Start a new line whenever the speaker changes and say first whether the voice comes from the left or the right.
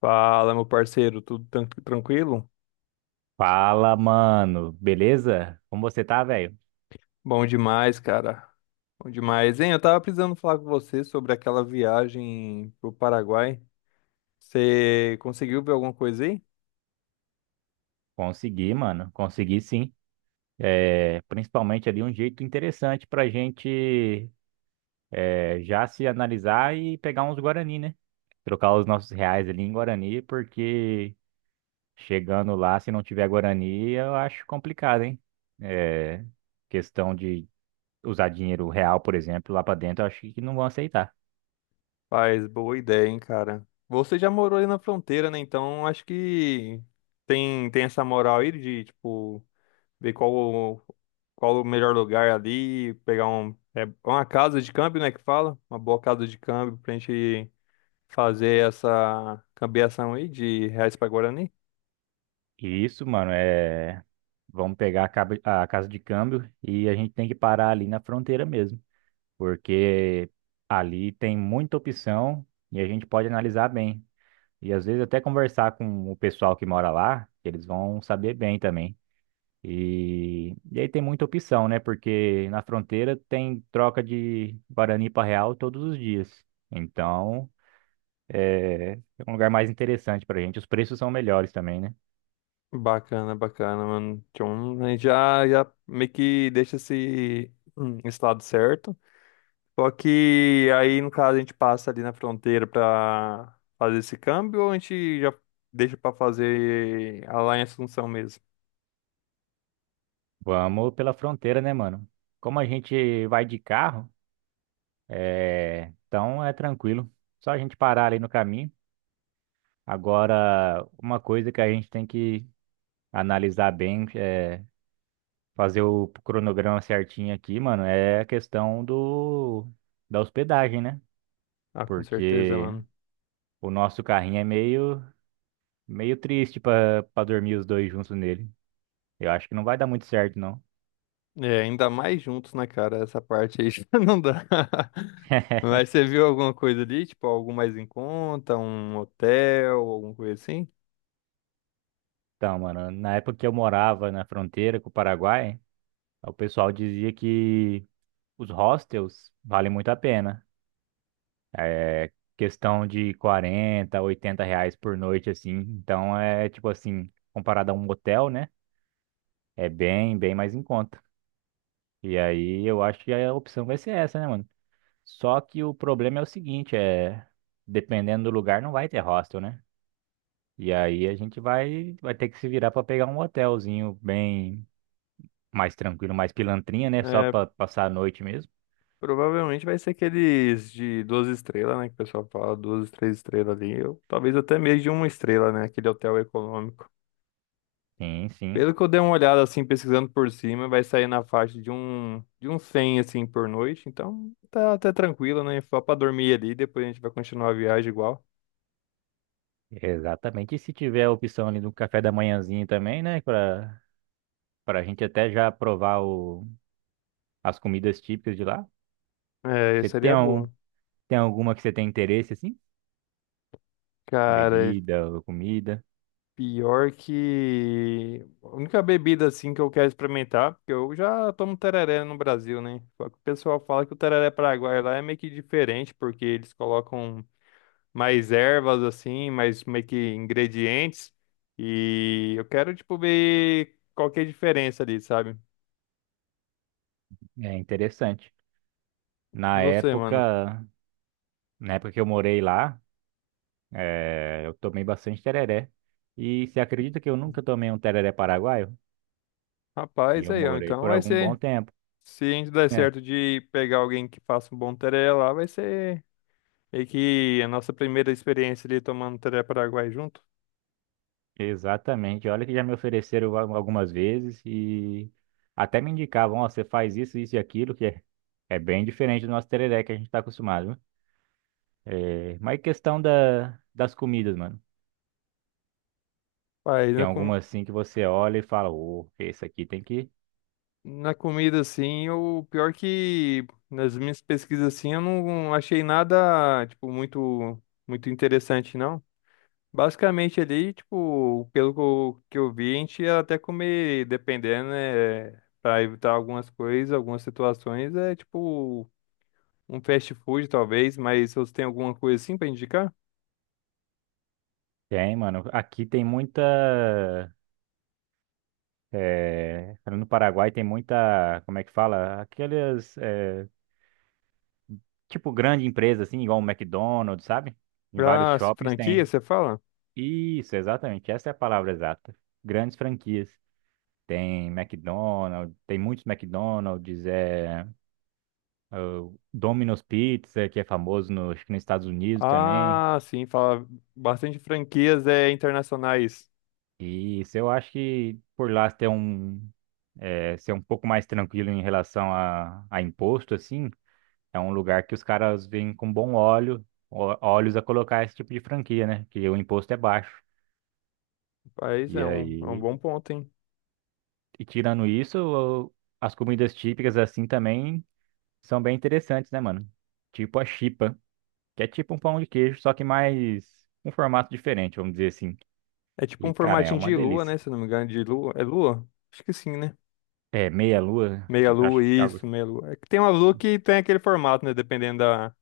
left: Fala, meu parceiro, tudo tranquilo?
right: Fala, mano. Beleza? Como você tá, velho?
left: Bom demais, cara. Bom demais. Hein, eu tava precisando falar com você sobre aquela viagem pro Paraguai. Você conseguiu ver alguma coisa aí?
right: Consegui, mano. Consegui sim. É, principalmente ali um jeito interessante pra gente já se analisar e pegar uns Guarani, né? Trocar os nossos reais ali em Guarani, porque chegando lá, se não tiver Guarani, eu acho complicado, hein? É, questão de usar dinheiro real, por exemplo, lá pra dentro, eu acho que não vão aceitar.
left: Faz boa ideia, hein, cara. Você já morou aí na fronteira, né? Então acho que tem essa moral aí de, tipo, ver qual o melhor lugar ali, pegar um, uma casa de câmbio, né, que fala? Uma boa casa de câmbio pra gente fazer essa cambiação aí de reais pra Guarani.
right: E isso, mano, é. Vamos pegar a casa de câmbio e a gente tem que parar ali na fronteira mesmo, porque ali tem muita opção e a gente pode analisar bem. E às vezes até conversar com o pessoal que mora lá, que eles vão saber bem também. E aí tem muita opção, né? Porque na fronteira tem troca de Guarani para Real todos os dias. Então é um lugar mais interessante pra gente. Os preços são melhores também, né?
left: Bacana, bacana, mano. Então, a gente já meio que deixa esse, esse lado certo. Só que aí, no caso, a gente passa ali na fronteira pra fazer esse câmbio ou a gente já deixa pra fazer a lá em Assunção mesmo?
right: Vamos pela fronteira, né, mano? Como a gente vai de carro. É, então é tranquilo. Só a gente parar ali no caminho. Agora, uma coisa que a gente tem que analisar bem, é fazer o cronograma certinho aqui, mano, é a questão do da hospedagem, né?
left: Ah, com certeza,
right: Porque
left: mano.
right: o nosso carrinho é meio triste pra para dormir os dois juntos nele. Eu acho que não vai dar muito certo, não.
left: É, ainda mais juntos, né, cara? Essa parte aí já não dá. Mas você viu alguma coisa ali? Tipo, algo mais em conta? Um hotel, alguma coisa assim?
right: Então, mano, na época que eu morava na fronteira com o Paraguai, o pessoal dizia que os hostels valem muito a pena. É questão de 40, 80 reais por noite, assim. Então é tipo assim, comparado a um motel, né? É bem, bem mais em conta. E aí eu acho que a opção vai ser essa, né, mano? Só que o problema é o seguinte, é dependendo do lugar não vai ter hostel, né? E aí a gente vai ter que se virar pra pegar um hotelzinho bem mais tranquilo, mais pilantrinha, né? Só
left: É,
right: pra passar a noite mesmo.
left: provavelmente vai ser aqueles de duas estrelas, né? Que o pessoal fala duas, três estrelas ali. Ou, talvez até mesmo de uma estrela, né? Aquele hotel econômico.
right: Sim, sim.
left: Pelo que eu dei uma olhada, assim, pesquisando por cima, vai sair na faixa de um 100 assim, por noite. Então, tá até tranquilo, né? Só pra dormir ali, depois a gente vai continuar a viagem igual.
right: Exatamente. E se tiver a opção ali do café da manhãzinho também, né? Pra Para a gente até já provar as comidas típicas de lá.
left: É,
right: Você
left: seria
right: tem, um,
left: boa.
right: Tem alguma que você tem interesse, assim?
left: Cara,
right: Bebida ou comida?
left: pior que a única bebida assim que eu quero experimentar, porque eu já tomo tereré no Brasil, né? Só que o pessoal fala que o tereré paraguaio lá é meio que diferente, porque eles colocam mais ervas assim, mais meio que ingredientes. E eu quero tipo ver qual que é a diferença ali, sabe?
right: É interessante.
left: E
right: Na
left: você, mano?
right: época, Na época que eu morei lá, eu tomei bastante tereré. E você acredita que eu nunca tomei um tereré paraguaio? E
left: Rapaz,
right: eu
left: aí, ó,
right: morei
left: então
right: por
left: vai
right: algum bom
left: ser
right: tempo.
left: se a gente der
right: É,
left: certo de pegar alguém que faça um bom tereré lá, vai ser meio que a nossa primeira experiência ali tomando tereré paraguai junto.
right: exatamente. Olha que já me ofereceram algumas vezes e até me indicavam, ó, você faz isso, isso e aquilo, que é, é bem diferente do nosso tereré que a gente está acostumado, né? É, mas é questão das comidas, mano.
left: Pai,
right: Tem alguma assim que você olha e fala, ô, esse aqui tem que.
left: na comida, assim, o pior que nas minhas pesquisas, assim, eu não achei nada, tipo, muito, muito interessante, não. Basicamente ali, tipo, pelo que eu vi, a gente ia até comer, dependendo, né, pra evitar algumas coisas, algumas situações, é tipo um fast food, talvez, mas você tem alguma coisa assim pra indicar?
right: Tem, mano. Aqui tem muita. É, no Paraguai tem muita. Como é que fala? Aquelas. Tipo, grande empresa, assim, igual o McDonald's, sabe? Em vários
left: Pra
right: shoppings
left: franquia,
right: tem.
left: você fala?
right: Isso, exatamente. Essa é a palavra exata. Grandes franquias. Tem McDonald's, tem muitos McDonald's, é, o Domino's Pizza, que é famoso no, acho que nos Estados Unidos também.
left: Ah, sim, fala bastante franquias internacionais.
right: E isso eu acho que por lá ter um, é, ser um pouco mais tranquilo em relação a imposto, assim, é um lugar que os caras vêm com bom olhos a colocar esse tipo de franquia, né? Que o imposto é baixo.
left: Mas
right: E
left: é um
right: aí,
left: bom ponto, hein?
right: e tirando isso, o- as comidas típicas assim também são bem interessantes, né, mano? Tipo a chipa, que é tipo um pão de queijo, só que mais um formato diferente, vamos dizer assim.
left: É tipo
right: E,
left: um
right: cara, é
left: formatinho
right: uma
left: de lua,
right: delícia.
left: né? Se eu não me engano, de lua. É lua? Acho que sim, né?
right: É, meia-lua,
left: Meia lua,
right: acho que é algo.
left: isso, meia lua. É que tem uma lua que tem aquele formato, né? Dependendo da,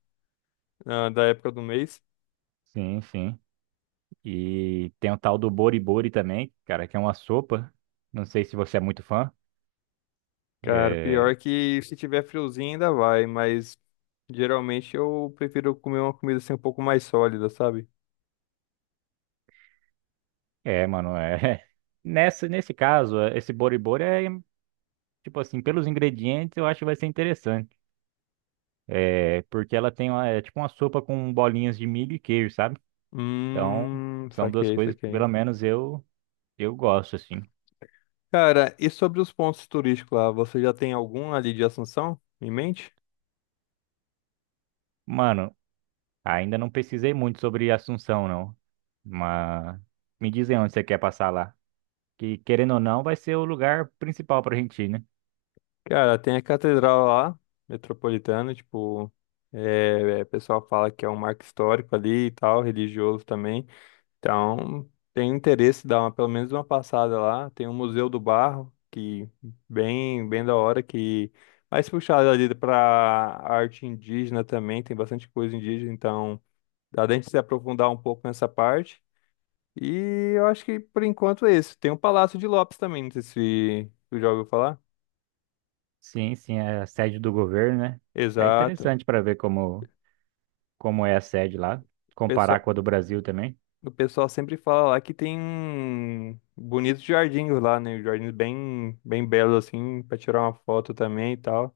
left: da época do mês.
right: Sim, sim. E tem o tal do boribori também, cara, que é uma sopa. Não sei se você é muito fã.
left: Cara,
right: É,
left: pior que se tiver friozinho ainda vai, mas geralmente eu prefiro comer uma comida assim um pouco mais sólida, sabe?
right: Mano, é. Nesse caso, esse boribori é, tipo assim, pelos ingredientes eu acho que vai ser interessante. É, porque ela tem uma, é tipo uma sopa com bolinhas de milho e queijo, sabe? Então, são duas
left: Saquei,
right: coisas que
left: saquei.
right: pelo menos eu gosto, assim.
left: Cara, e sobre os pontos turísticos lá, você já tem algum ali de Assunção em mente?
right: Mano, ainda não pesquisei muito sobre Assunção, não. Mas me dizem onde você quer passar lá, que querendo ou não, vai ser o lugar principal para a Argentina.
left: Cara, tem a catedral lá, metropolitana, tipo, o pessoal fala que é um marco histórico ali e tal, religioso também. Então, tem interesse em dar uma, pelo menos uma passada lá. Tem o Museu do Barro, que bem, bem da hora, que mais puxado ali para arte indígena também, tem bastante coisa indígena, então dá pra gente se aprofundar um pouco nessa parte. E eu acho que por enquanto é esse. Tem o Palácio de Lopes também, não sei se tu já ouviu falar.
right: Sim, sim, é a sede do governo, né? É
left: Exato.
right: interessante para ver como é a sede lá,
left: O
right: comparar
left: pessoal,
right: com a do Brasil também.
left: o pessoal sempre fala lá que tem bonitos jardins lá, né? Jardins bem, bem belos, assim, pra tirar uma foto também e tal.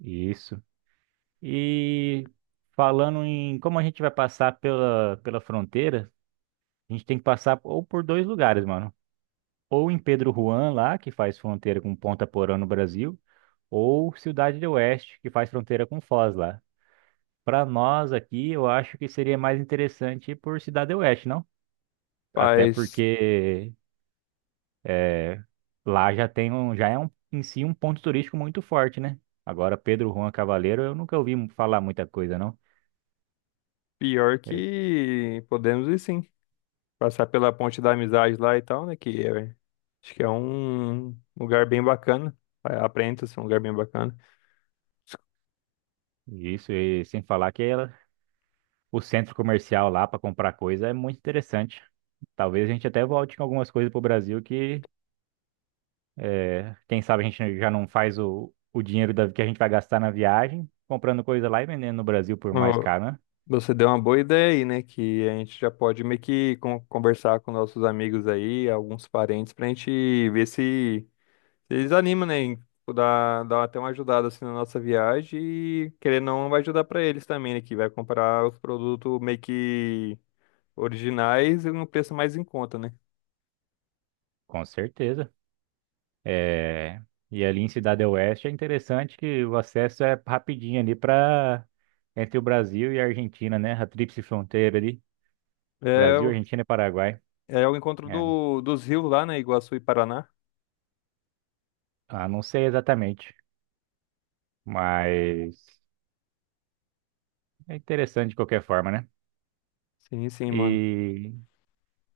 right: Isso. E falando em como a gente vai passar pela fronteira, a gente tem que passar ou por dois lugares, mano. Ou em Pedro Juan, lá, que faz fronteira com Ponta Porã no Brasil, ou Cidade do Oeste, que faz fronteira com Foz lá. Para nós aqui, eu acho que seria mais interessante ir por Cidade do Oeste, não? Até
left: Mas
right: porque é, lá já tem um, já é um, em si um ponto turístico muito forte, né? Agora, Pedro Juan Cavaleiro, eu nunca ouvi falar muita coisa, não.
left: pior
right: É,
left: que podemos ir sim. Passar pela Ponte da Amizade lá e tal, né? Acho que é um lugar bem bacana. É, aparenta ser um lugar bem bacana.
right: isso, e sem falar que o centro comercial lá para comprar coisa é muito interessante. Talvez a gente até volte com algumas coisas para o Brasil que, é, quem sabe a gente já não faz o dinheiro que a gente vai gastar na viagem comprando coisa lá e vendendo no Brasil por mais caro, né?
left: Você deu uma boa ideia aí, né? Que a gente já pode meio que conversar com nossos amigos aí, alguns parentes, pra gente ver se, se eles animam, né? Em tipo, dar até uma ajudada assim na nossa viagem e querendo ou não vai ajudar pra eles também, né? Que vai comprar os produtos meio que originais e um preço mais em conta, né?
right: Com certeza. É, e ali em Cidade Oeste é interessante que o acesso é rapidinho ali para entre o Brasil e a Argentina, né? A tríplice fronteira ali,
left: É,
right: Brasil,
left: o-
right: Argentina e Paraguai.
left: É o encontro
right: É,
left: do, dos rios lá, né? Iguaçu e Paraná.
right: ah, não sei exatamente, mas é interessante de qualquer forma, né?
left: Sim, sim, mano.
right: E,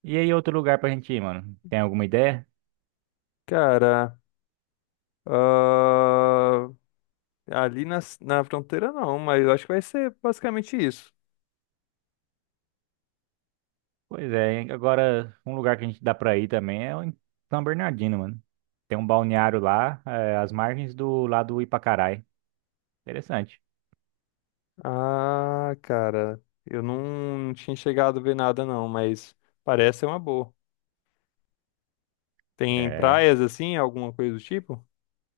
right: e aí outro lugar pra gente ir, mano? Tem alguma ideia?
left: Cara, ah, ali na fronteira não, mas eu acho que vai ser basicamente isso.
right: Pois é, hein? Agora um lugar que a gente dá pra ir também é o em São Bernardino, mano. Tem um balneário lá, às margens do lado do Ipacarai. Interessante.
left: Ah, cara, eu não, não tinha chegado a ver nada não, mas parece ser uma boa. Tem
right: É.
left: praias assim, alguma coisa do tipo?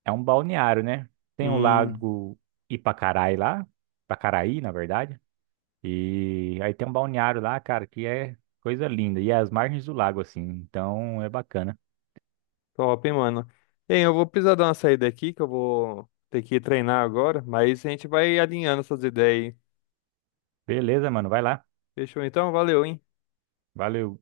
right: É um balneário, né? Tem o
left: Hum,
right: lago Ipacarai lá, Ipacaraí, na verdade. E aí tem um balneário lá, cara, que é coisa linda. E é as margens do lago, assim. Então é bacana.
left: top, hein, mano. Bem, eu vou precisar dar uma saída aqui, que eu vou ter que ir treinar agora, mas a gente vai alinhando essas ideias aí.
right: Beleza, mano, vai lá.
left: Fechou então? Valeu, hein?
right: Valeu.